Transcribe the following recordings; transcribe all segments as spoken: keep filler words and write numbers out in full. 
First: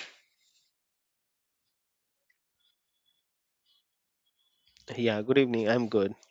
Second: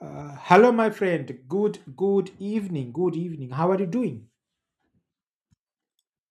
Uh, hello, my friend. Good, good evening. Good evening. How are you doing? Yeah, good evening. I'm good.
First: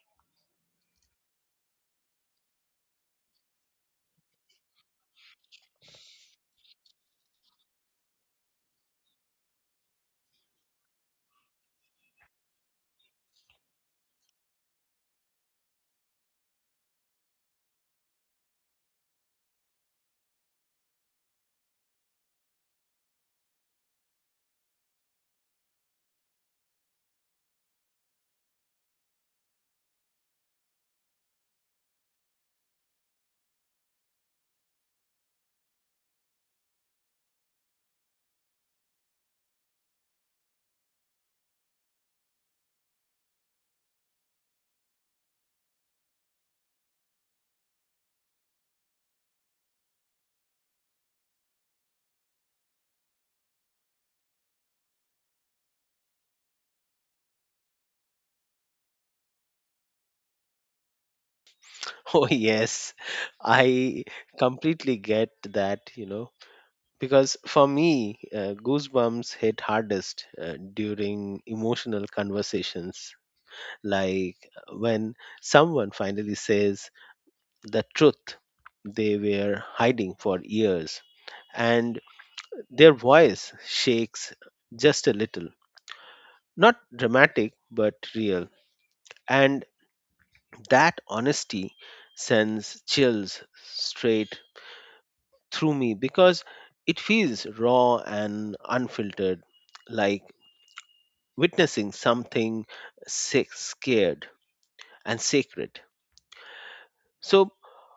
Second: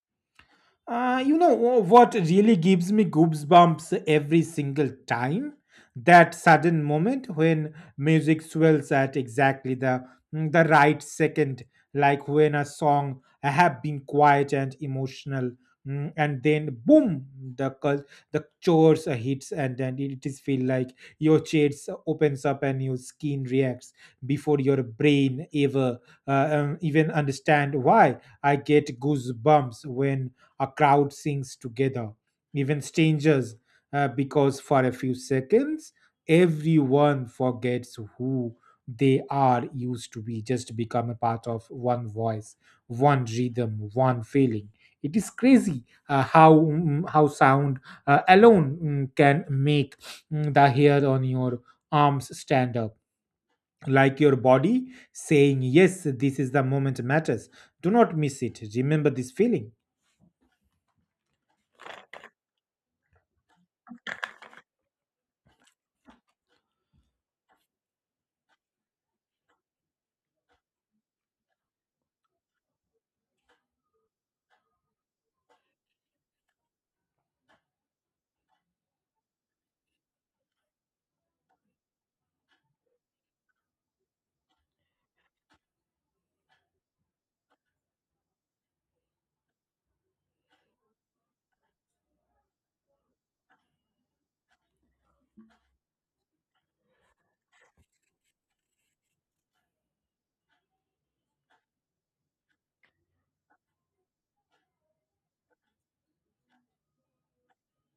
Uh, you know wha- what really gives me goosebumps every single time? That sudden moment when music swells at exactly the mm, the right second, like when a song have been quiet and emotional, mm, and then boom, the cul- the chorus hits, and then it is feel like your chest opens up and your skin reacts before your brain ever uh, um, even understand why. I get goosebumps when a crowd sings together, even strangers, uh, because for a few seconds, everyone forgets who they are used to be, just become a part of one voice, one rhythm, one feeling. It is crazy uh, how mm, how sound uh, alone mm, can make mm, the hair on your arms stand up like your body saying yes, this is the moment matters, do not miss it, remember this feeling. Oh, yes. I completely get that, you know, because for me, uh, goosebumps hit hardest uh, during emotional conversations, like uh, when someone finally says the truth they were hiding for years and their voice shakes just a little. Not dramatic, but real. And That honesty sends chills straight through me because it feels raw and unfiltered, like witnessing something sick, scared and sacred. So,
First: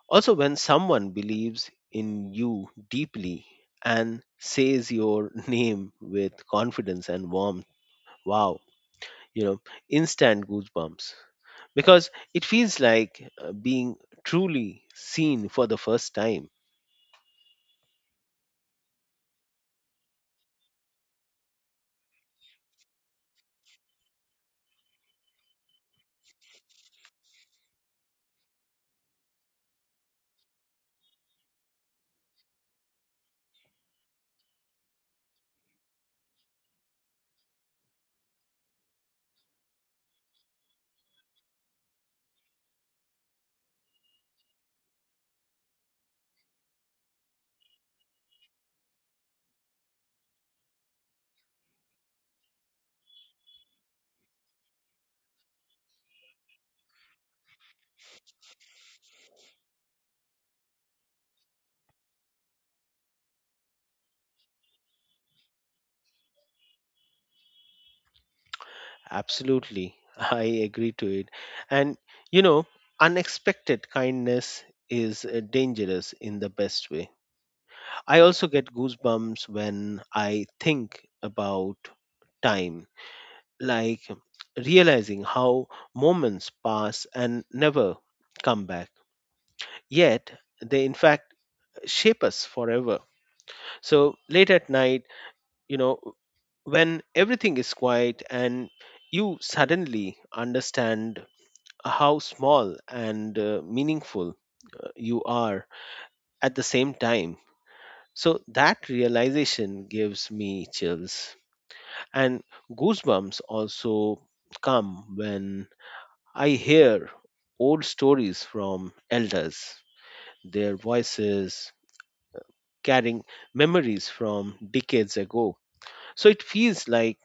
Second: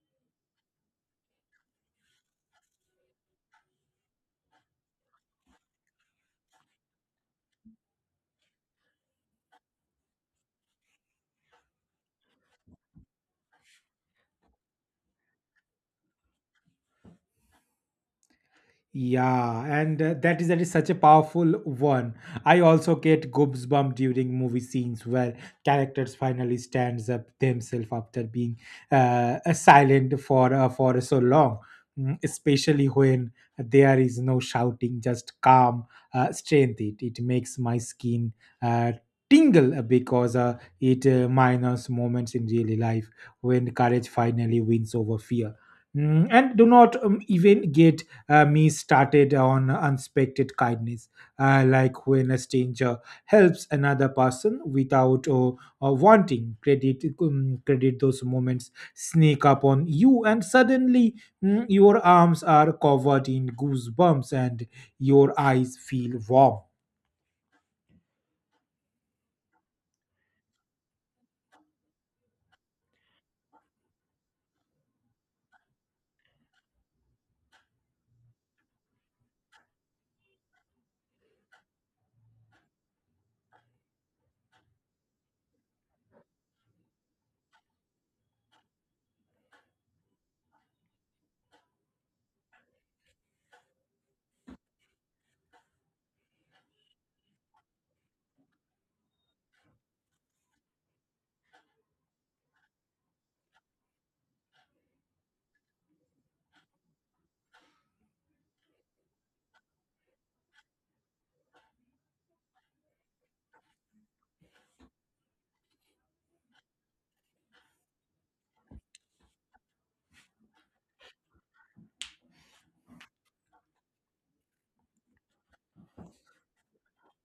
also, when someone believes in you deeply and says your name with confidence and warmth, wow, you know, instant goosebumps because it feels like uh, being truly seen for the first time. Yeah, and uh, that is that is such a powerful one. I also get goosebumps during movie scenes where characters finally stands up themselves after being uh, uh, silent for uh, for so long. Mm, Especially when there is no shouting, just calm uh, strength. It it makes my skin uh, tingle because uh, it uh, minus moments in daily life when courage finally wins over fear. Mm, and do not um, even get uh, me started on unexpected kindness, uh, like when a stranger helps another person without uh, uh, wanting credit. Um, credit those moments sneak up on you, and suddenly mm, your arms are covered in goosebumps, and your eyes feel warm. Absolutely. I agree to it. And, you know, unexpected kindness is uh, dangerous in the best way. I also get goosebumps when I think about time, like realizing how moments pass and never come back. Yet, they in fact shape us forever. So, late at night, you know, when everything is quiet and you suddenly understand how small and uh, meaningful uh, you are at the same time. So that realization gives me chills. And goosebumps also come when I hear old stories from elders, their voices carrying memories from decades ago. So it feels like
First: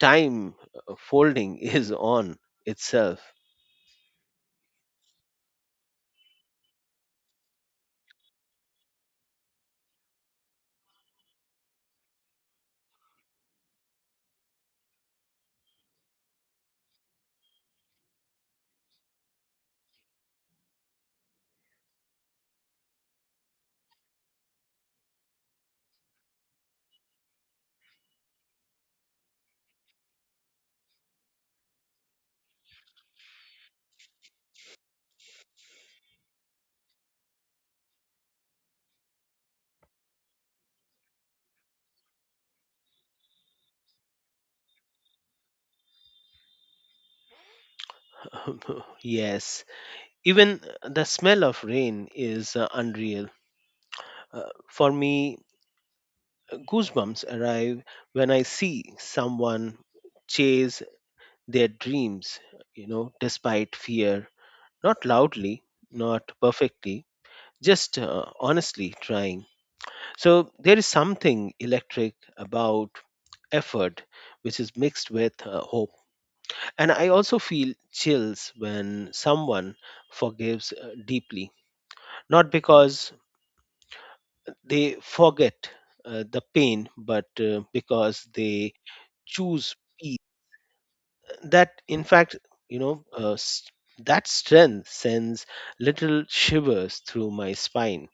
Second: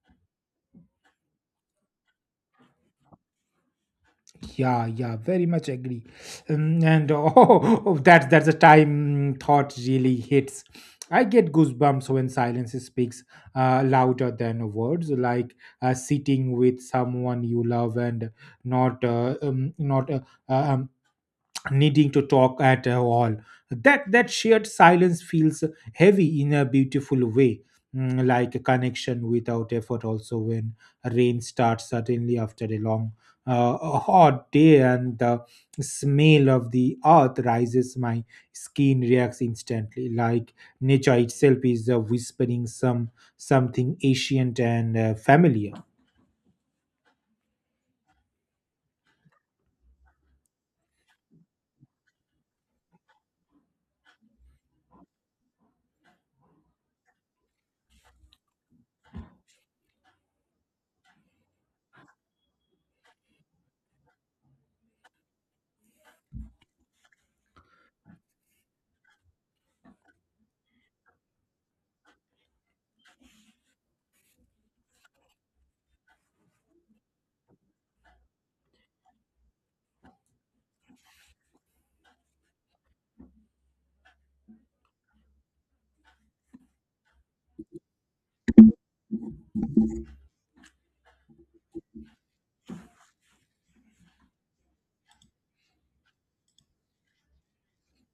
time uh, folding is on itself. Yeah, yeah, very much agree. Um, and oh, oh, that's that's the time thought really hits. I get goosebumps when silence speaks uh, louder than words, like uh, sitting with someone you love and not uh, um, not uh, uh, um, needing to talk at all. That that shared silence feels heavy in a beautiful way, mm, like a connection without effort. Also, when rain starts suddenly after a long, uh, a hot day, and the smell of the earth rises, my skin reacts instantly, like nature itself is uh, whispering some something ancient and uh, familiar. yes, even uh, the smell of rain is uh, unreal. Uh, for me, goosebumps arrive when I see someone chase their dreams, you know, despite fear. Not loudly, not perfectly, just uh, honestly trying. So there is something electric about effort which is mixed with uh, hope. And I also feel chills when someone forgives uh, deeply, not because they forget uh, the pain, but uh, because they choose peace, that in fact, you know, uh, s- that strength sends little shivers through my spine.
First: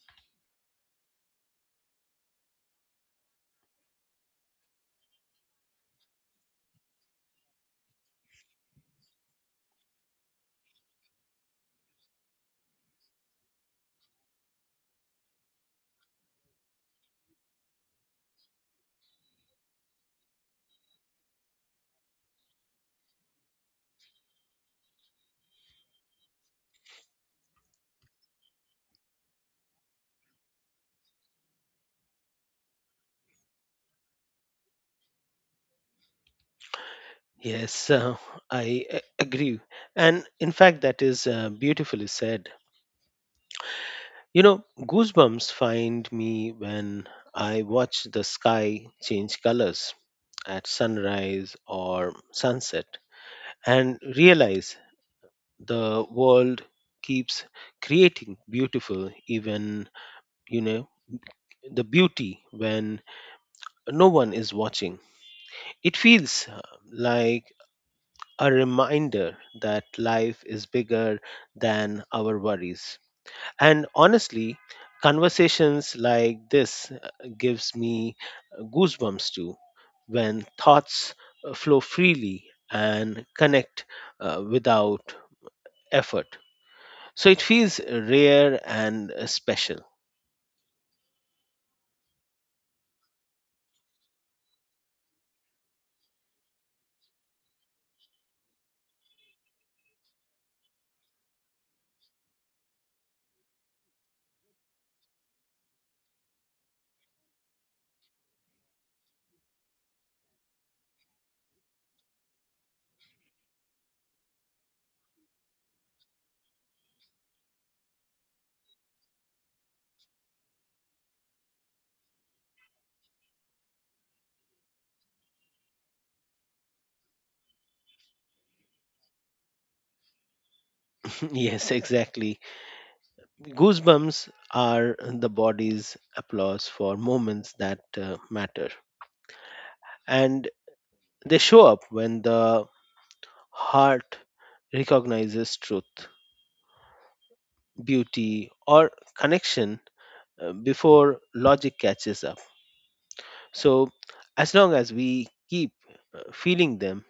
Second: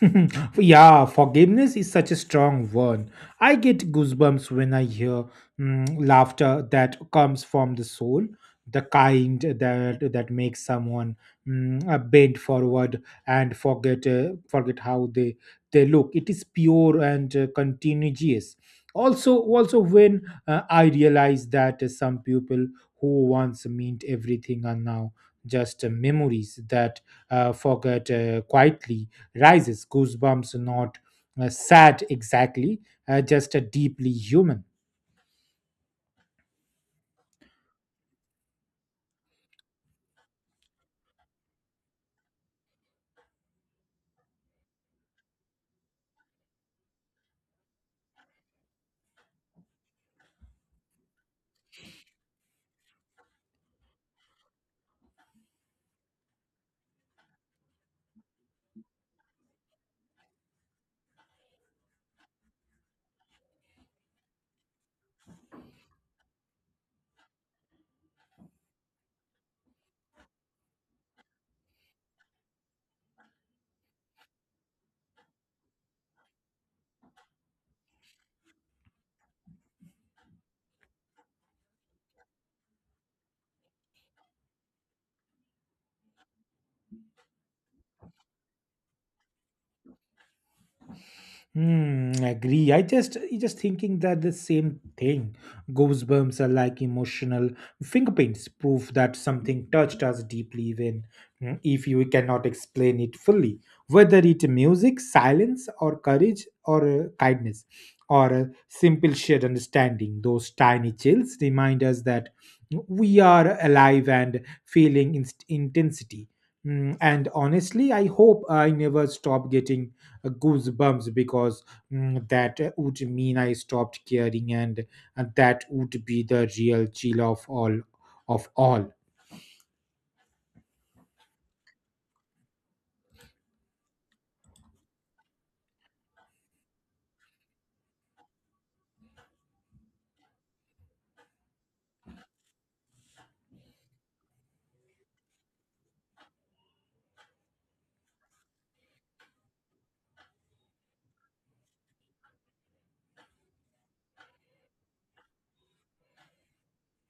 Yeah, forgiveness is such a strong word. I get goosebumps when I hear mm, laughter that comes from the soul, the kind that that makes someone mm, uh, bend forward and forget uh, forget how they they look. It is pure and uh, contagious. Also, also when uh, I realize that uh, some people who once meant everything are now just uh, memories that uh, forget uh, quietly rises goosebumps, not uh, sad exactly, uh, just a deeply human. Yes, uh, I a- agree. And in fact, that is uh, beautifully said. You know, goosebumps find me when I watch the sky change colors at sunrise or sunset and realize the world keeps creating beautiful even you know the beauty when no one is watching. It feels uh, like a reminder that life is bigger than our worries. And honestly, conversations like this uh, gives me uh, goosebumps too when thoughts uh, flow freely and connect uh, without effort. So it feels rare and uh, special. Hmm, agree. I just I just thinking that the same thing. Goosebumps are like emotional fingerprints, proof that something touched us deeply, even mm, if you cannot explain it fully. Whether it music, silence, or courage, or uh, kindness, or a simple shared understanding, those tiny chills remind us that we are alive and feeling inst- intensity. Mm, and honestly, I hope I never stop getting uh, goosebumps because mm, that would mean I stopped caring, and, and that would be the real chill of all of all. yes, exactly. Goosebumps are the body's applause for moments that uh, matter. And they show up when the heart recognizes truth, beauty, or connection uh, before logic catches up. So as long as we keep uh, feeling them,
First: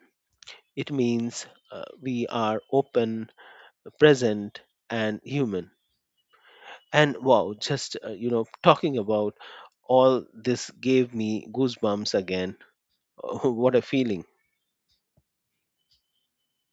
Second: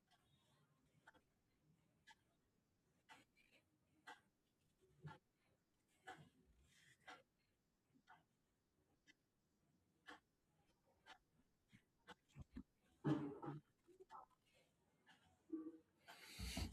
it means uh, we are open, present, and human. And wow, just uh, you know, talking about all this gave me goosebumps again. Oh, what a feeling!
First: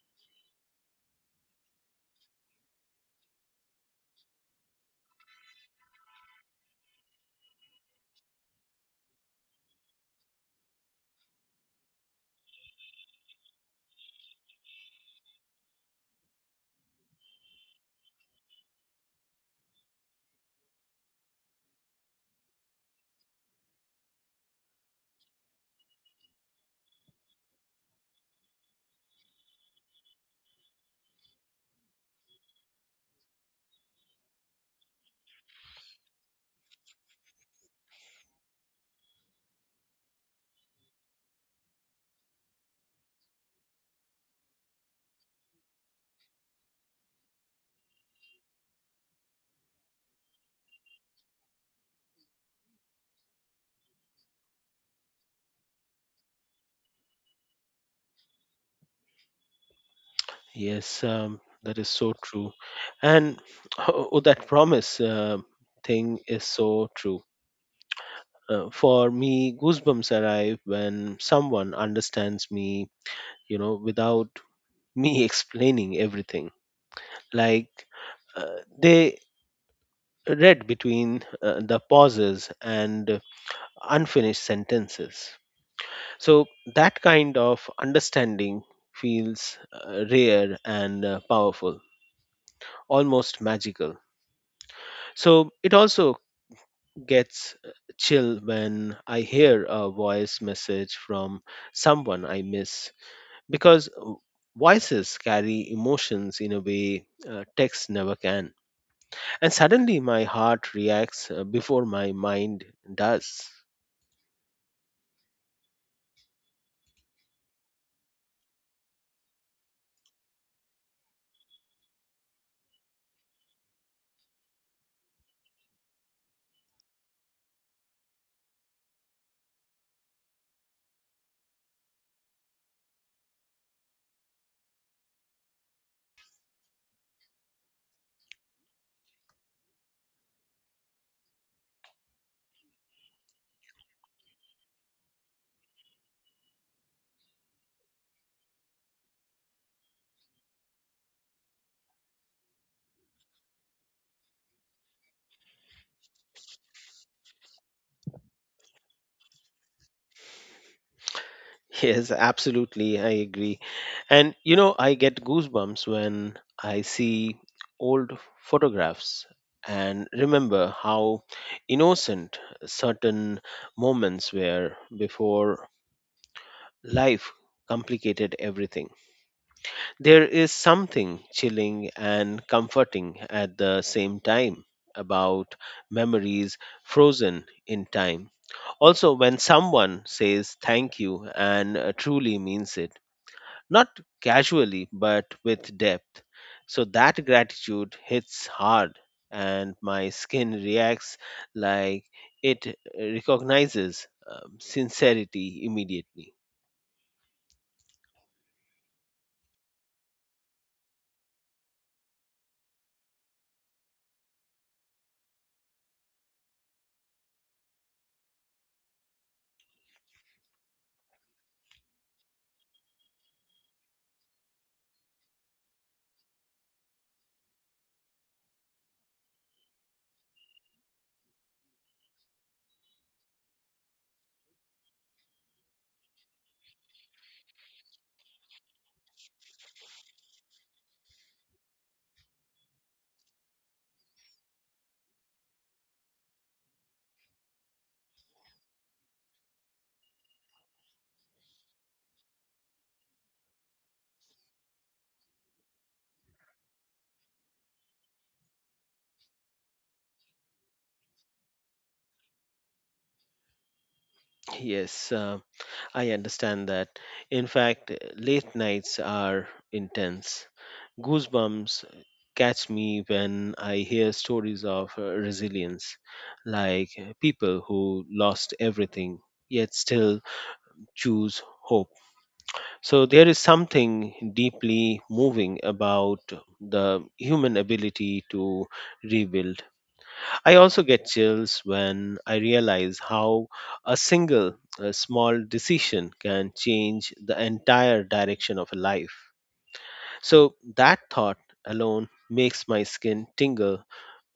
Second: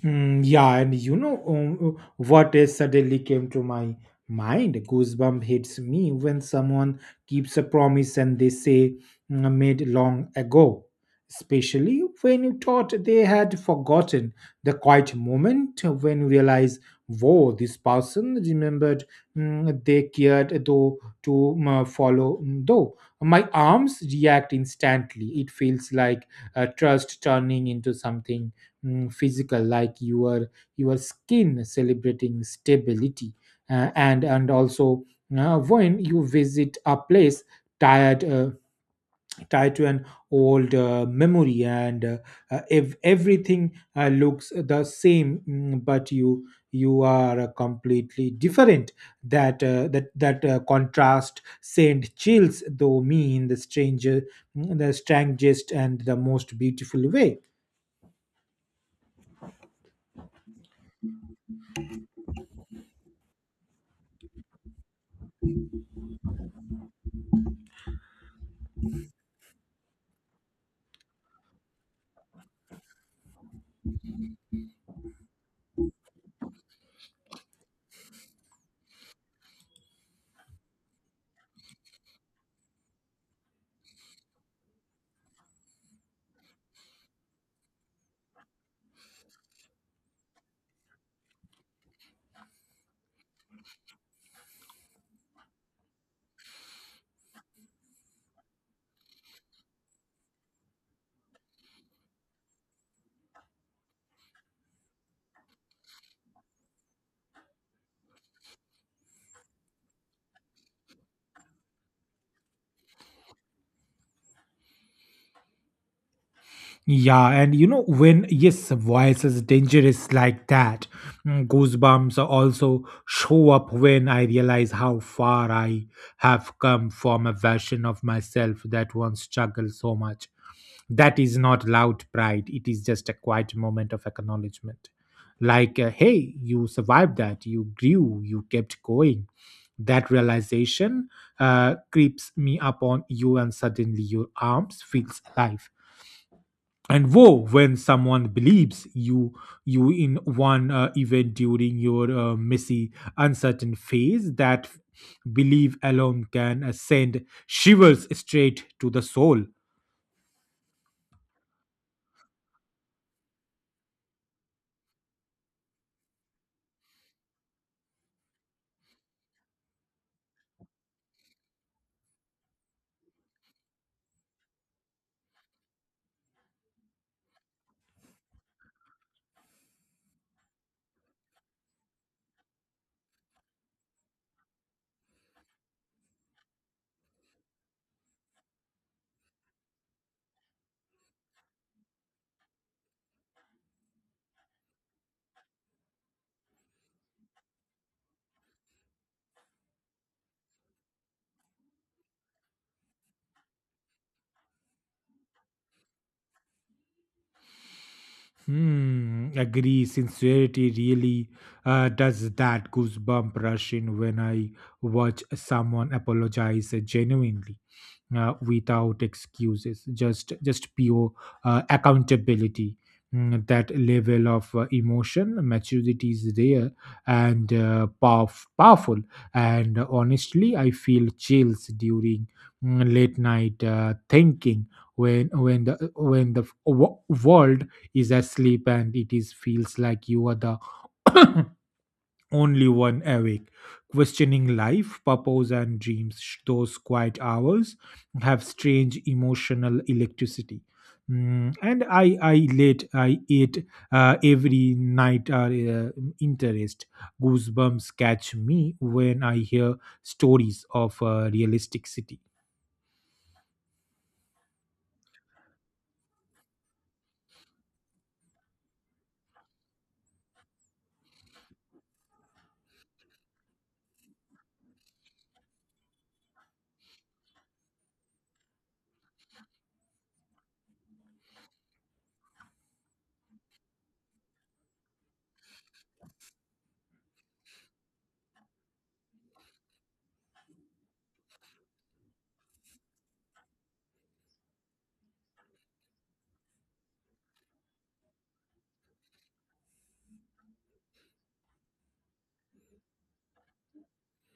Mm, yeah, and you know, um, what is suddenly came to my mind? Goosebump hits me when someone keeps a promise and they say, "Mm, made long ago, especially when you thought they had forgotten the quiet moment when you realize, whoa, this person remembered, mm, they cared though to mm, follow mm, though. My arms react instantly. It feels like uh, trust turning into something mm, physical, like your your skin celebrating stability. Uh, and and also uh, when you visit a place tied uh, tied to an old uh, memory and uh, uh, if everything uh, looks the same, mm, but you you are uh, completely different, that uh, that that uh, contrast sent chills though me in the stranger, mm, the strangest and the most beautiful way. Yes, um, that is so true. And oh, that promise uh, thing is so true. Uh, for me, goosebumps arrive when someone understands me, you know, without me explaining everything. Like uh, they read between uh, the pauses and unfinished sentences. So that kind of understanding feels uh, rare and uh, powerful, almost magical. So it also gets uh, chill when I hear a voice message from someone I miss because uh, voices carry emotions in a way uh, text never can. And suddenly my heart reacts uh, before my mind does. Yeah, and you know, when yes, voices dangerous like that. Mm, Goosebumps also show up when I realize how far I have come from a version of myself that once struggled so much. That is not loud pride; it is just a quiet moment of acknowledgement. Like, uh, hey, you survived that. You grew. You kept going. That realization uh, creeps me up on you, and suddenly your arms feels alive, and woe when someone believes you you in one uh, event during your uh, messy uncertain phase, that belief alone can uh, send shivers straight to the soul. Yes, absolutely. I agree. And you know, I get goosebumps when I see old photographs and remember how innocent certain moments were before life complicated everything. There is something chilling and comforting at the same time about memories frozen in time. Also, when someone says thank you and uh, truly means it, not casually but with depth, so that gratitude hits hard and my skin reacts like it recognizes um, sincerity immediately. Hmm, agree, sincerity really uh, does that. Goosebump rush in when I watch someone apologize genuinely uh, without excuses, just just pure uh, accountability. Mm, that level of uh, emotion maturity is there and uh, powerf- powerful. And honestly, I feel chills during mm, late night uh, thinking, when when the when the w- world is asleep and it is feels like you are the only one awake, questioning life, purpose, and dreams. Sh- Those quiet hours have strange emotional electricity. Mm, and I, I late, I ate uh, every night are uh, interest. Goosebumps catch me when I hear stories of a realistic city. Yes uh, I understand that. In fact, late nights are intense. Goosebumps catch me when I hear stories of uh, resilience, like uh, people who lost everything yet still choose hope. So there is something deeply moving about the human ability to rebuild. I also get chills when I realize how a single uh, small decision can change the entire direction of a life. So that thought alone makes my skin tingle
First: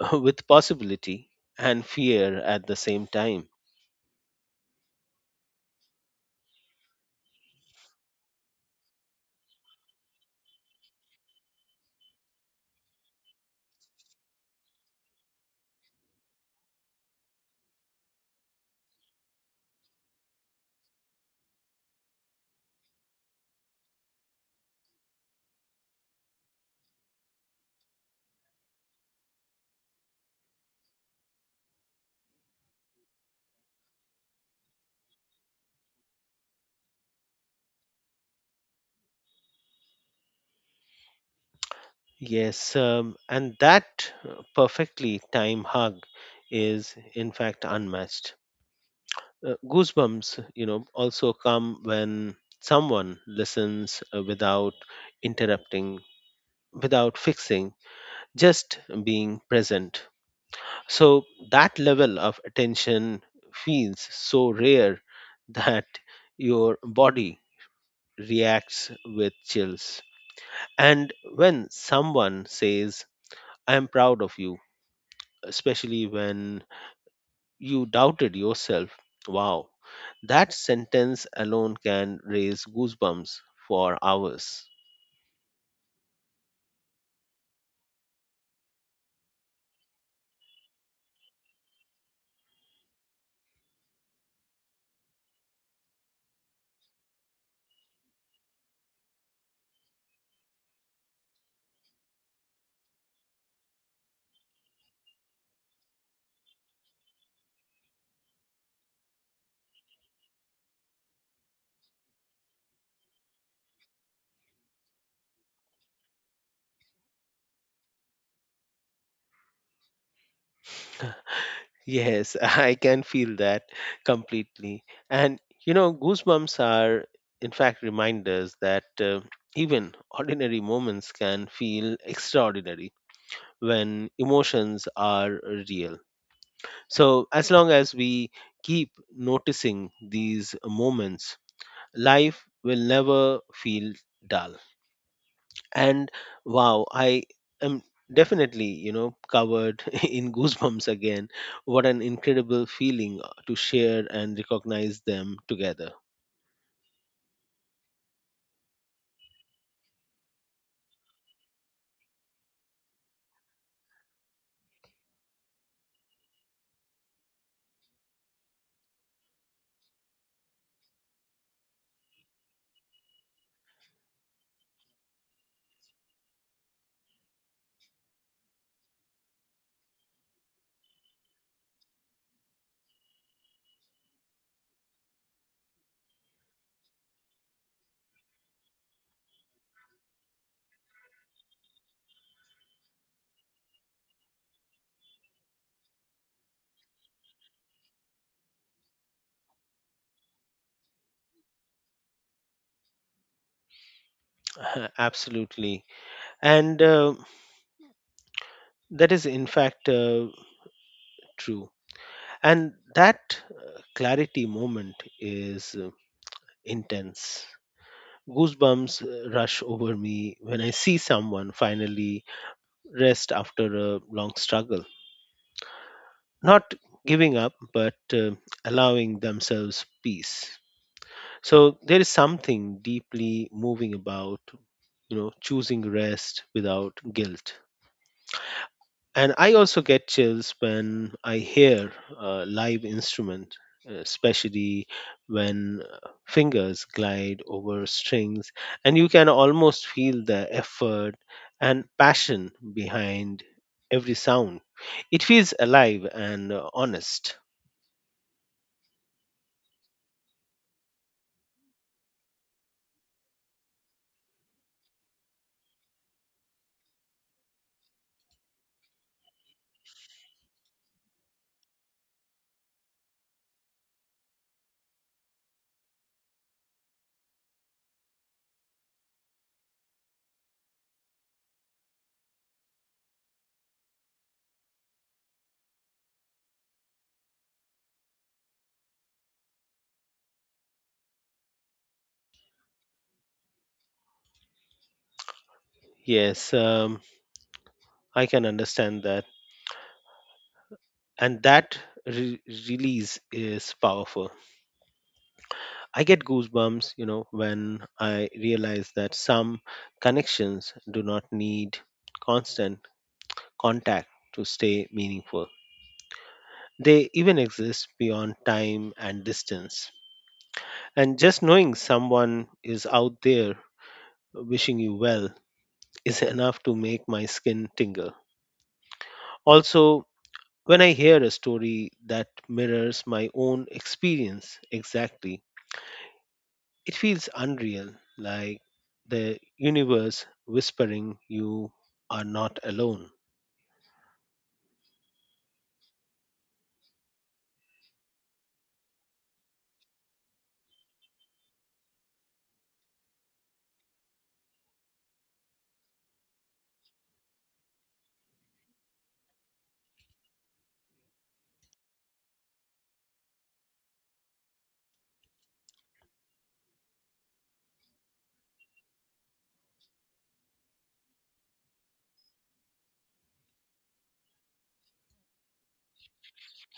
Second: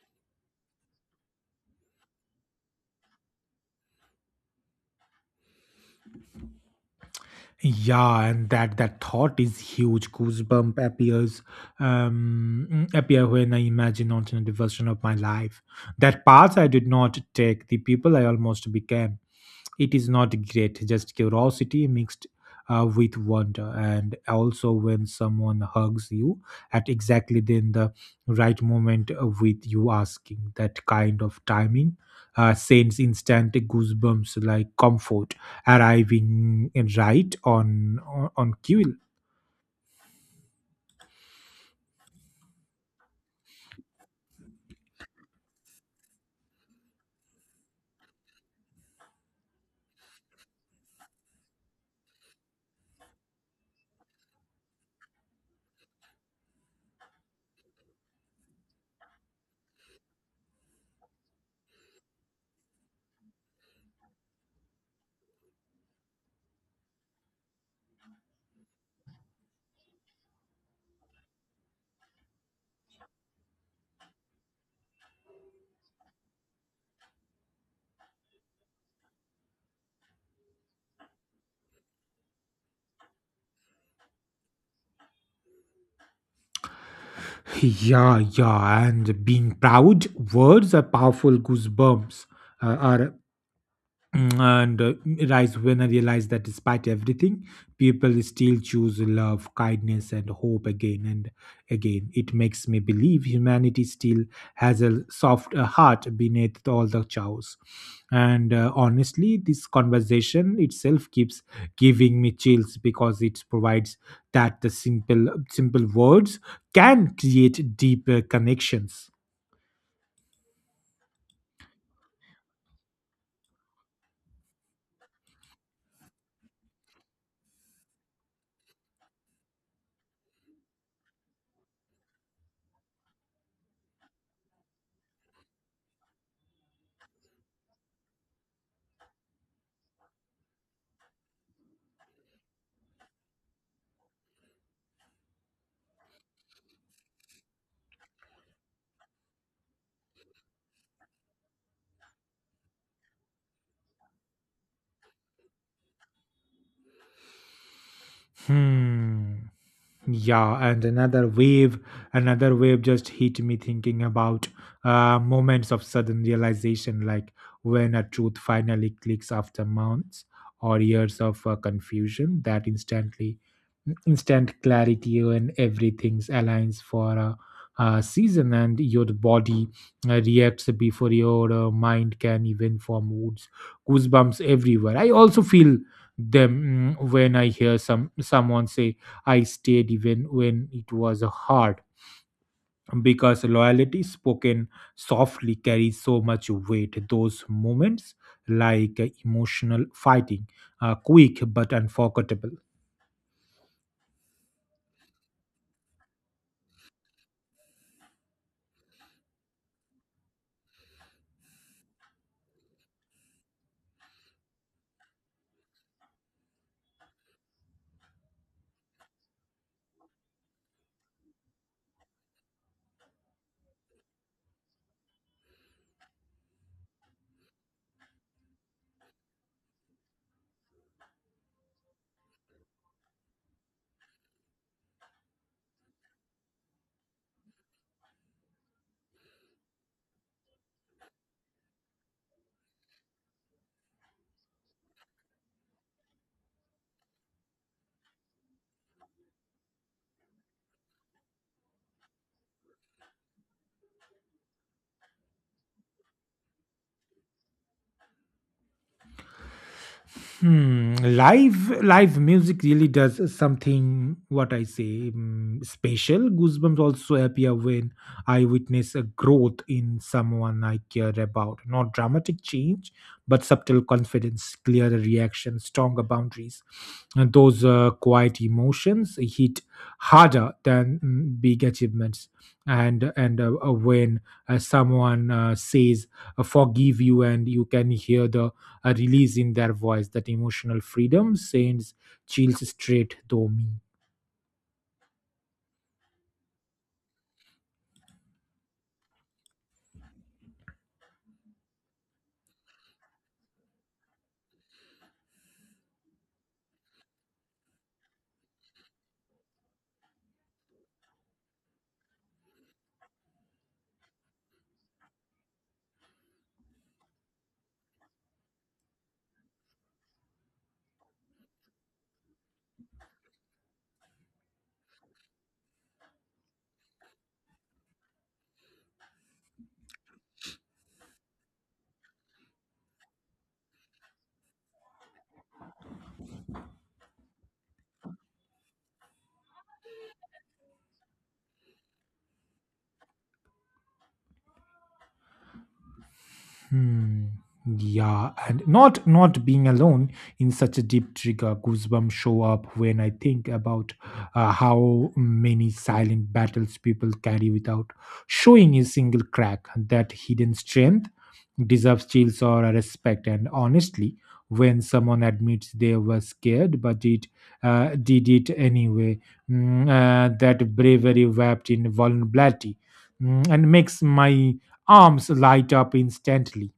with possibility and fear at the same time. Yeah, and that that thought is huge. Goosebump appears um, mm, appear when I imagine alternative version of my life. That path I did not take, the people I almost became, it is not great, just curiosity mixed uh, with wonder. And also when someone hugs you at exactly then the right moment uh, with you asking, that kind of timing uh, sends instant goosebumps, like comfort arriving right on on, on cue. Yes, um, and that uh, perfectly timed hug is in fact unmatched. Uh, goosebumps, you know, also come when someone listens uh, without interrupting, without fixing, just being present. So that level of attention feels so rare that your body reacts with chills. And when someone says, I am proud of you, especially when you doubted yourself, wow, that sentence alone can raise goosebumps for hours. Yeah, yeah, and being proud, words are powerful. Goosebumps uh, are Mm, and uh, rise when I realized that despite everything, people still choose love, kindness, and hope again and again. It makes me believe humanity still has a soft uh, heart beneath all the chaos. And uh, honestly, this conversation itself keeps giving me chills because it provides that the simple simple words can create deeper connections. Yes, I can feel that completely. And you know, goosebumps are, in fact, reminders that uh, even ordinary moments can feel extraordinary when emotions are real. So, as long as we keep noticing these moments, life will never feel dull. And wow, I am definitely, you know, covered in goosebumps again. What an incredible feeling uh, to share and recognize them together. Hmm. Yeah, and another wave, another wave just hit me thinking about uh, moments of sudden realization, like when a truth finally clicks after months or years of uh, confusion, that instantly, instant clarity when everything aligns for a, a season and your body uh, reacts before your uh, mind can even form woods, goosebumps everywhere. I also feel them mm, when I hear some someone say I stayed even when it was hard, because loyalty spoken softly carries so much weight. Those moments, like emotional fighting, are quick but unforgettable. Uh, absolutely. And uh, that is in fact uh, true, and that uh, clarity moment is uh, intense. Goosebumps uh, rush over me when I see someone finally rest after a long struggle, not giving up but uh, allowing themselves peace. So there is something deeply moving about, you know, choosing rest without guilt. And I also get chills when I hear a live instrument, especially when uh, fingers glide over strings and you can almost feel the effort and passion behind every sound. It feels alive and uh, honest. Hmm, live live music really does something what I say mm, special. Goosebumps also appear when I witness a growth in someone I care about. Not dramatic change, but subtle confidence, clearer reaction, stronger boundaries. And those uh, quiet emotions hit harder than mm, big achievements. And and uh, uh, when uh, someone uh, says uh, "forgive you," and you can hear the a release in their voice, that emotional freedom sends chills straight through me. Yes, um, I can understand that. And that re- release is powerful. I get goosebumps, you know, when I realize that some connections do not need constant contact to stay meaningful. They even exist beyond time and distance. And just knowing someone is out there wishing you well is enough to make my skin tingle. Also, when I hear a story that mirrors my own experience exactly, it feels unreal, like the universe whispering you are not alone. Hmm. Yeah, and not not being alone in such a deep trigger, goosebumps show up when I think about uh, how many silent battles people carry without showing a single crack. That hidden strength deserves chills or respect. And honestly, when someone admits they were scared but it uh, did it anyway, mm, uh, that bravery wrapped in vulnerability mm, and makes my arms light up instantly.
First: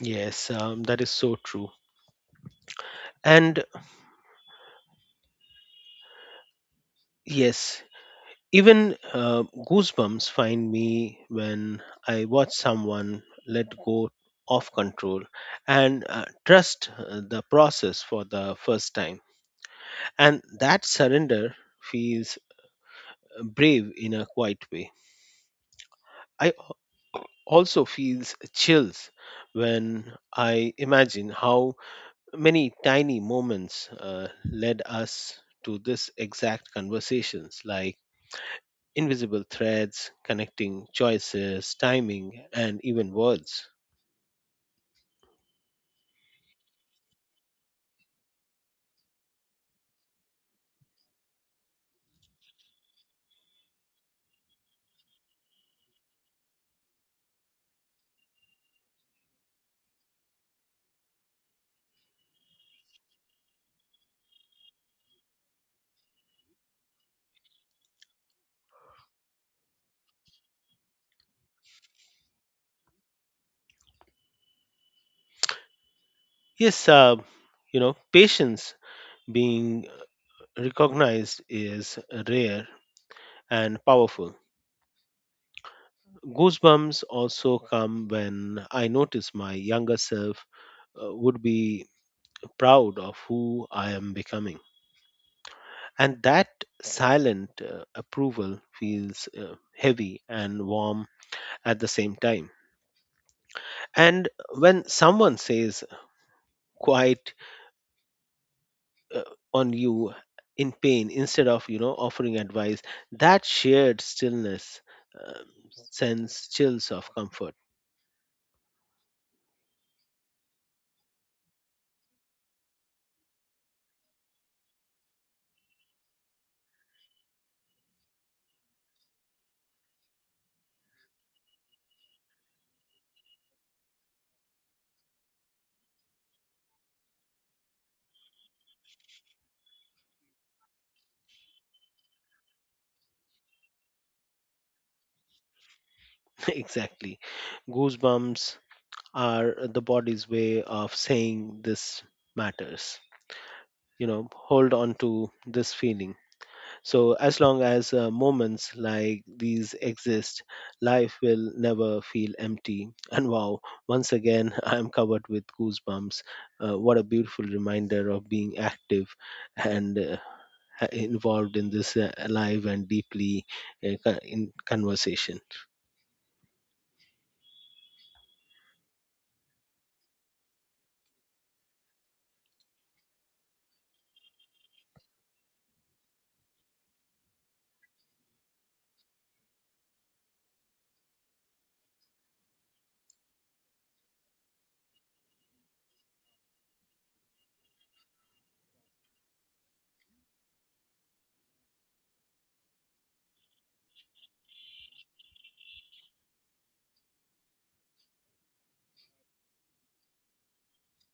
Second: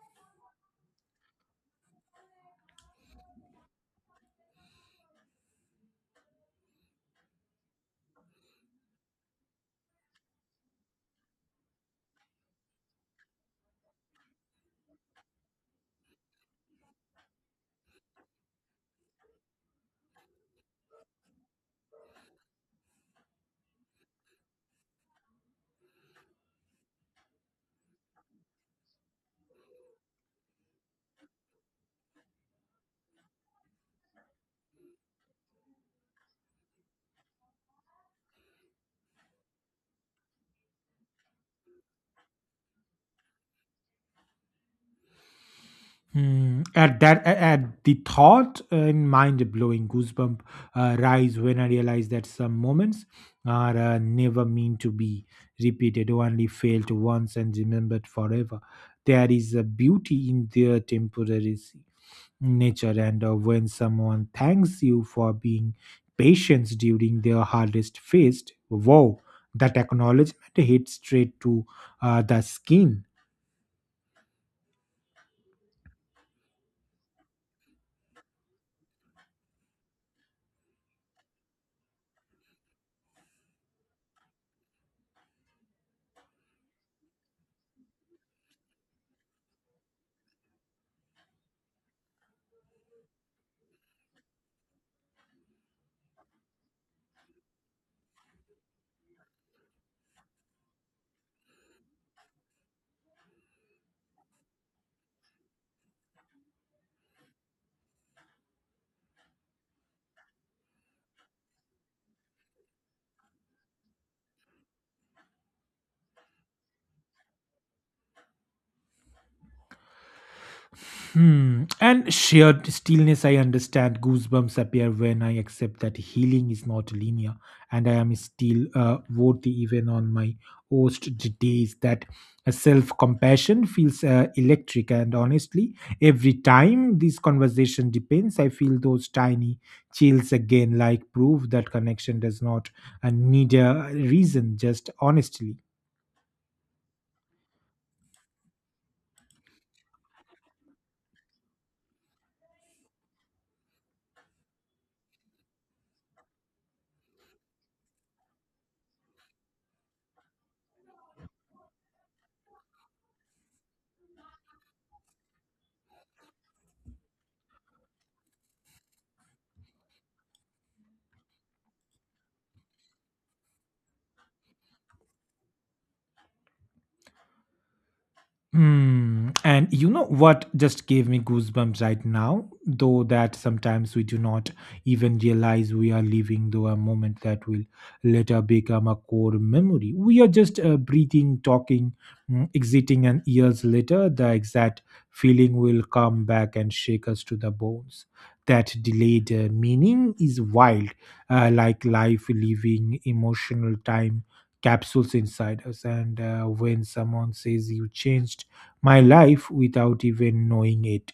Yes, um, that is so true. And yes, even uh, goosebumps find me when I watch someone let go of control and uh, trust uh, the process for the first time. And that surrender feels brave in a quiet way. I also feels chills when I imagine how many tiny moments uh, led us to this exact conversations, like invisible threads connecting choices, timing and even words. Hmm. At that, a- at the thought, uh, and mind-blowing, goosebump uh, rise when I realize that some moments are uh, never meant to be repeated, only felt once and remembered forever. There is a beauty in their temporary s- nature, and uh, when someone thanks you for being patient during their hardest phase, wow, that acknowledgement hits straight to uh, the skin. Yes, uh, you know, patience being recognized is rare and powerful. Goosebumps also come when I notice my younger self uh, would be proud of who I am becoming. And that silent uh, approval feels uh, heavy and warm at the same time. And when someone says quiet uh, on you in pain instead of, you know, offering advice, that shared stillness um, sends chills of comfort. Hmm. And shared stillness, I understand. Goosebumps appear when I accept that healing is not linear, and I am still uh, worthy even on my worst d- days. That self compassion feels uh, electric, and honestly, every time this conversation depends, I feel those tiny chills again, like proof that connection does not uh, need a reason, just honestly. Exactly, goosebumps are the body's way of saying this matters. You know, hold on to this feeling. So, as long as uh, moments like these exist, life will never feel empty. And wow, once again, I'm covered with goosebumps. Uh, what a beautiful reminder of being active and uh, ha- involved in this uh, live and deeply uh, co- in conversation. Hmm. And you know what just gave me goosebumps right now? Though that sometimes we do not even realize we are living through a moment that will later become a core memory. We are just uh, breathing, talking, mm, exiting, and years later, the exact feeling will come back and shake us to the bones. That delayed uh, meaning is wild, uh, like life leaving emotional time capsules inside us. And uh, when someone says you changed my life without even knowing it,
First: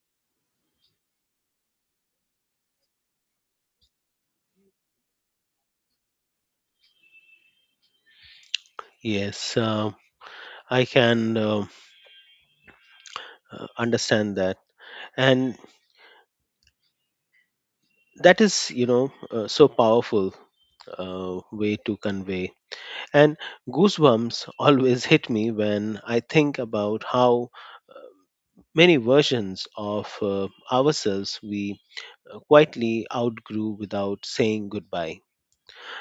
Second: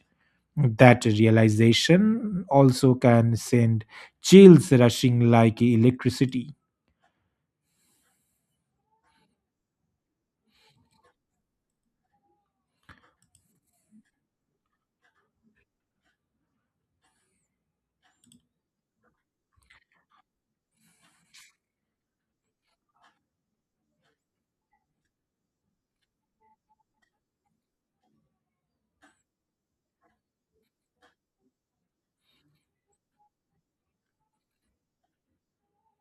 that realization also can send chills rushing like electricity. Yes, uh, I can uh, uh, understand that. And that is, you know, uh, so powerful uh, way to convey. And goosebumps always hit me when I think about how many versions of uh, ourselves we uh, quietly outgrew without saying goodbye.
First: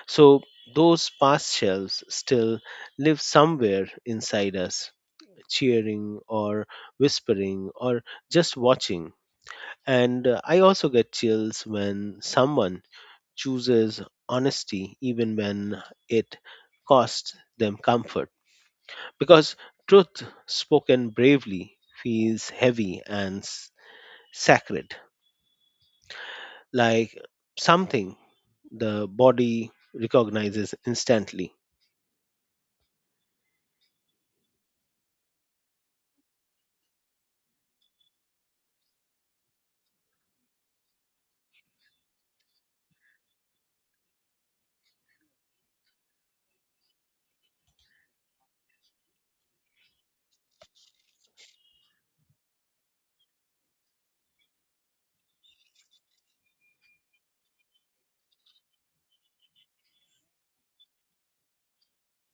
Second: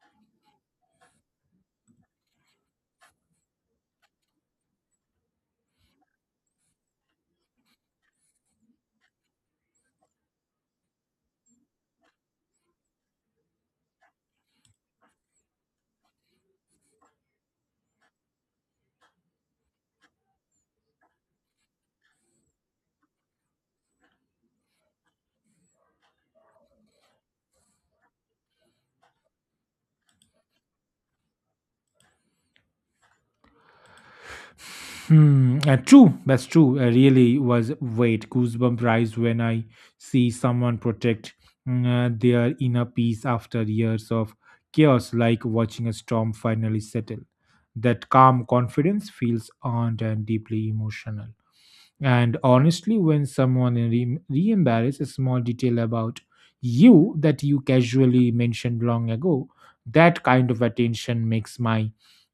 So those past selves still live somewhere inside us, cheering or whispering or just watching. And uh, I also get chills when someone chooses honesty even when it costs them comfort because truth spoken bravely feels heavy and s- sacred, like something the body recognizes instantly. Hmm, uh, true, that's true. I really was wait goosebump rise when I see someone protect mm, uh, their inner peace after years of chaos, like watching a storm finally settle. That calm confidence feels earned and deeply emotional. And honestly, when someone re embarrasses a small detail about you that you casually mentioned long ago, that kind of attention makes my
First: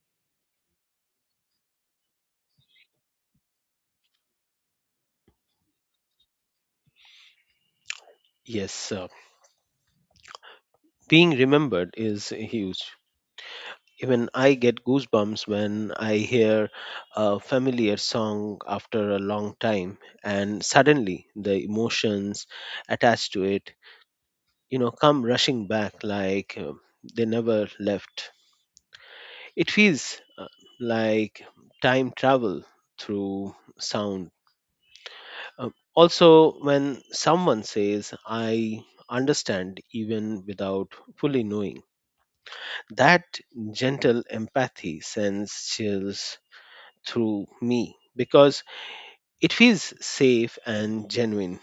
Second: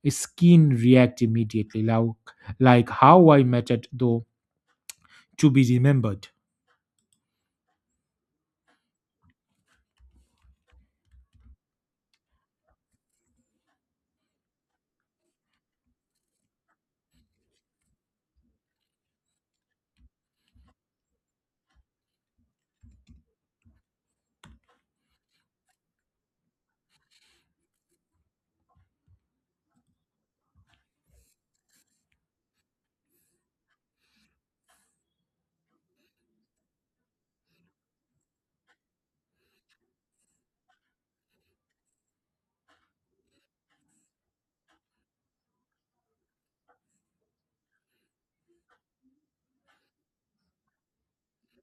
skin react immediately, like, like how I mattered, though, to be remembered. Yes, uh, being remembered is huge. Even I get goosebumps when I hear a familiar song after a long time, and suddenly the emotions attached to it, you know, come rushing back like uh, they never left. It feels uh, like time travel through sound. Uh, Also, when someone says, I understand even without fully knowing, that gentle empathy sends chills through me because it feels safe and genuine.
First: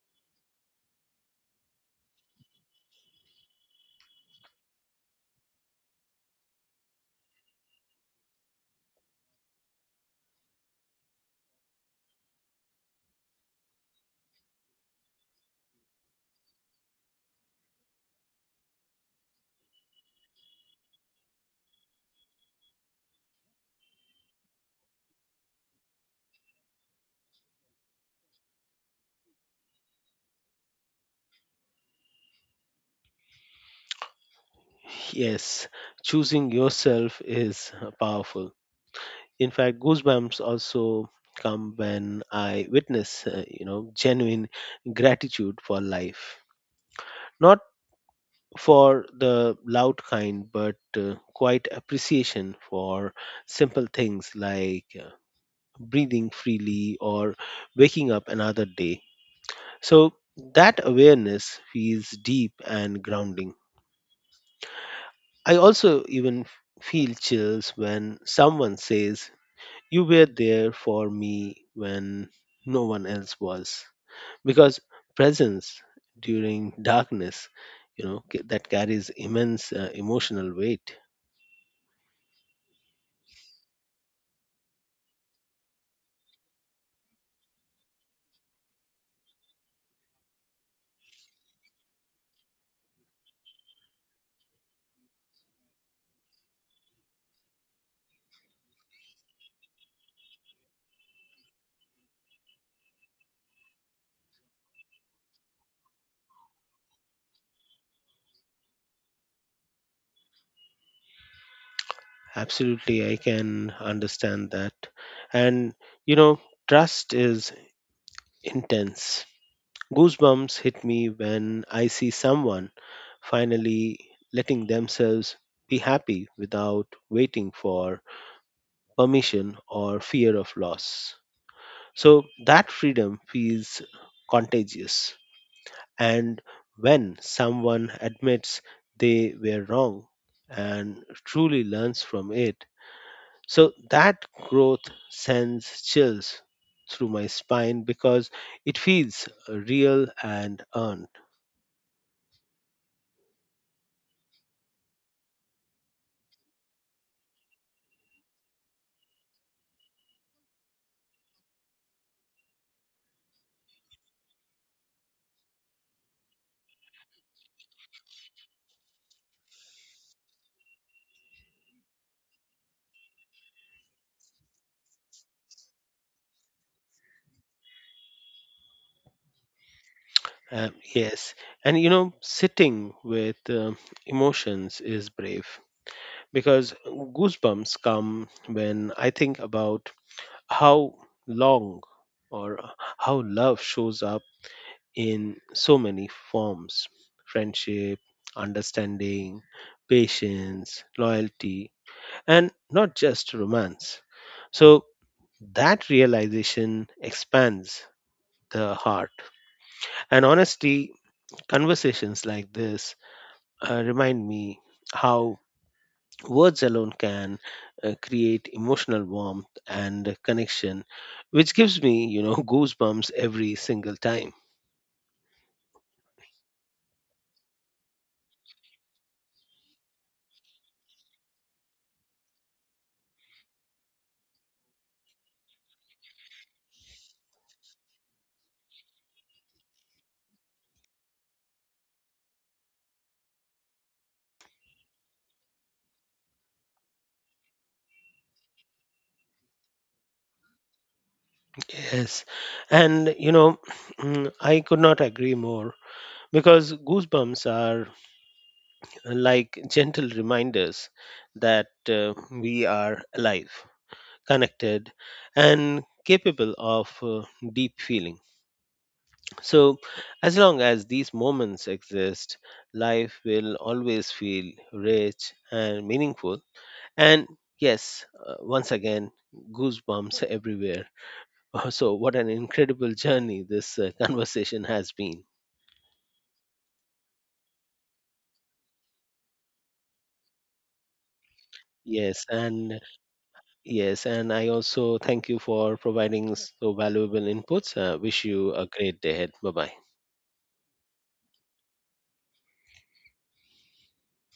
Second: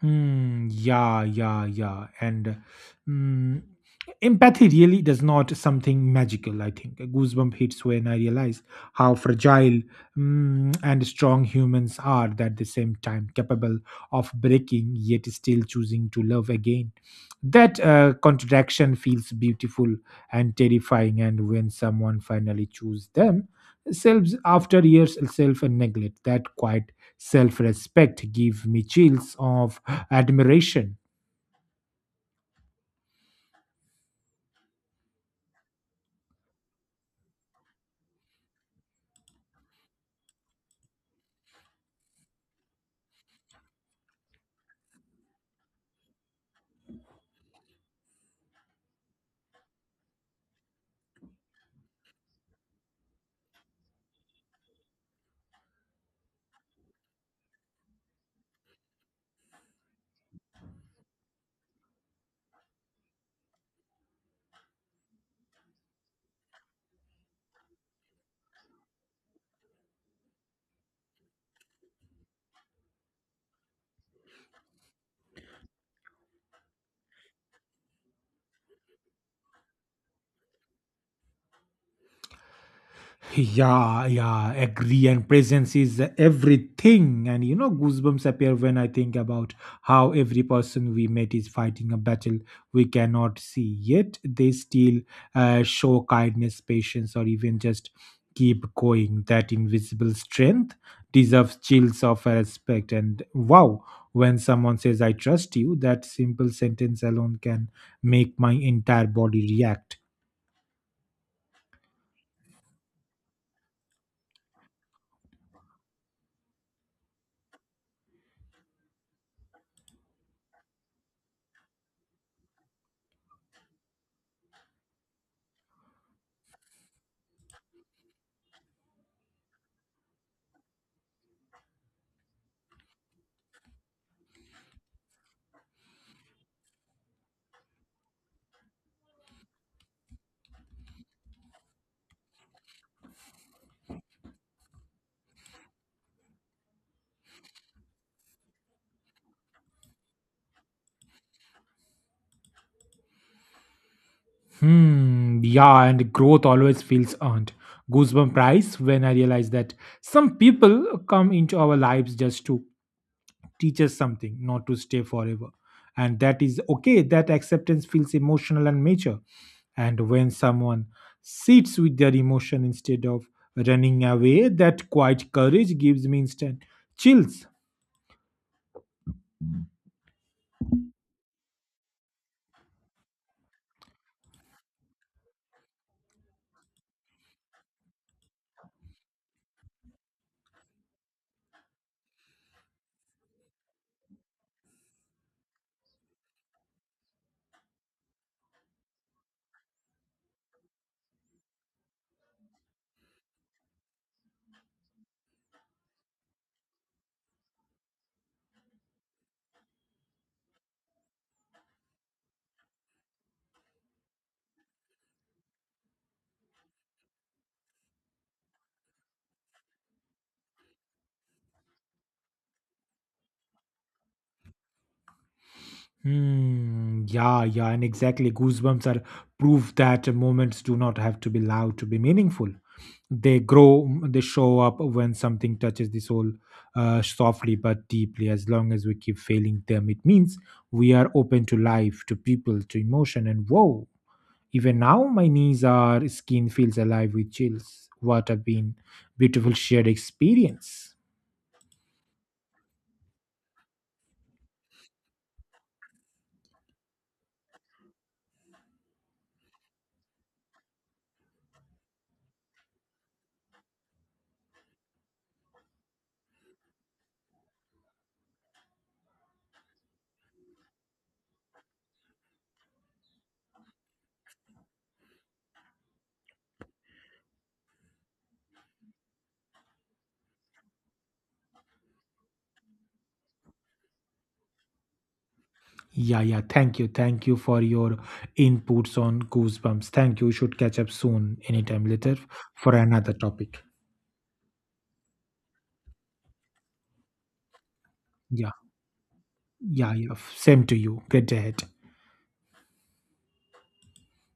Hmm. Yeah. Yeah. Yeah. And mm, empathy really does not something magical. I think a goosebump hits when I realize how fragile mm, and strong humans are at the same time, capable of breaking, yet still choosing to love again. That uh, contradiction feels beautiful and terrifying. And when someone finally chooses themselves after years of self and neglect, that quiet self respect give me chills of admiration. Yes, choosing yourself is uh, powerful. In fact, goosebumps also come when I witness uh, you know, genuine gratitude for life, not for the loud kind but uh, quite appreciation for simple things like uh, breathing freely or waking up another day. So that awareness feels deep and grounding. I also even f- feel chills when someone says, you were there for me when no one else was. Because presence during darkness, you know, ca- that carries immense uh, emotional weight. Yeah, yeah, agree. And presence is everything. And you know, goosebumps appear when I think about how every person we met is fighting a battle we cannot see, yet they still uh, show kindness, patience, or even just keep going. That invisible strength deserves chills of respect. And wow, when someone says I trust you, that simple sentence alone can make my entire body react. Absolutely, I can understand that. And, you know, trust is intense. Goosebumps hit me when I see someone finally letting themselves be happy without waiting for permission or fear of loss. So that freedom feels contagious. And when someone admits they were wrong and truly learns from it, so that growth sends chills through my spine because it feels real and earned. Hmm, yeah, and growth always feels earned. Goosebump prize when I realize that some people come into our lives just to teach us something, not to stay forever. And that is okay. That acceptance feels emotional and mature. And when someone sits with their emotion instead of running away, that quiet courage gives me instant chills. Um, yes. And you know, sitting with um, emotions is brave because goosebumps come when I think about how long or how love shows up in so many forms: friendship, understanding, patience, loyalty, and not just romance. So that realization expands the heart. And honestly, conversations like this uh, remind me how words alone can uh, create emotional warmth and connection, which gives me, you know, goosebumps every single time. Hmm. Yeah, yeah, and exactly. Goosebumps are proof that moments do not have to be loud to be meaningful. They grow, m- they show up when something touches the soul uh, softly but deeply. As long as we keep failing them, it means we are open to life, to people, to emotion, and whoa. Even now, my knees are skin feels alive with chills. What a been beautiful shared experience. Yes. And, you know, mm, I could not agree more because goosebumps are uh, like gentle reminders that uh, we are alive, connected, and capable of uh, deep feeling. So, as long as these moments exist, life will always feel rich and meaningful. And yes, uh, once again, goosebumps everywhere. So, what an incredible journey this uh, conversation has been. Yeah, yeah. Thank you. Thank you for your inputs on Goosebumps. Thank you. We should catch up soon, anytime later, Yes, for and another topic. yes, and I also thank you for providing so valuable inputs. Uh, wish Yeah, you a great day ahead. Bye bye. yeah, yeah. Same to you. Great day ahead.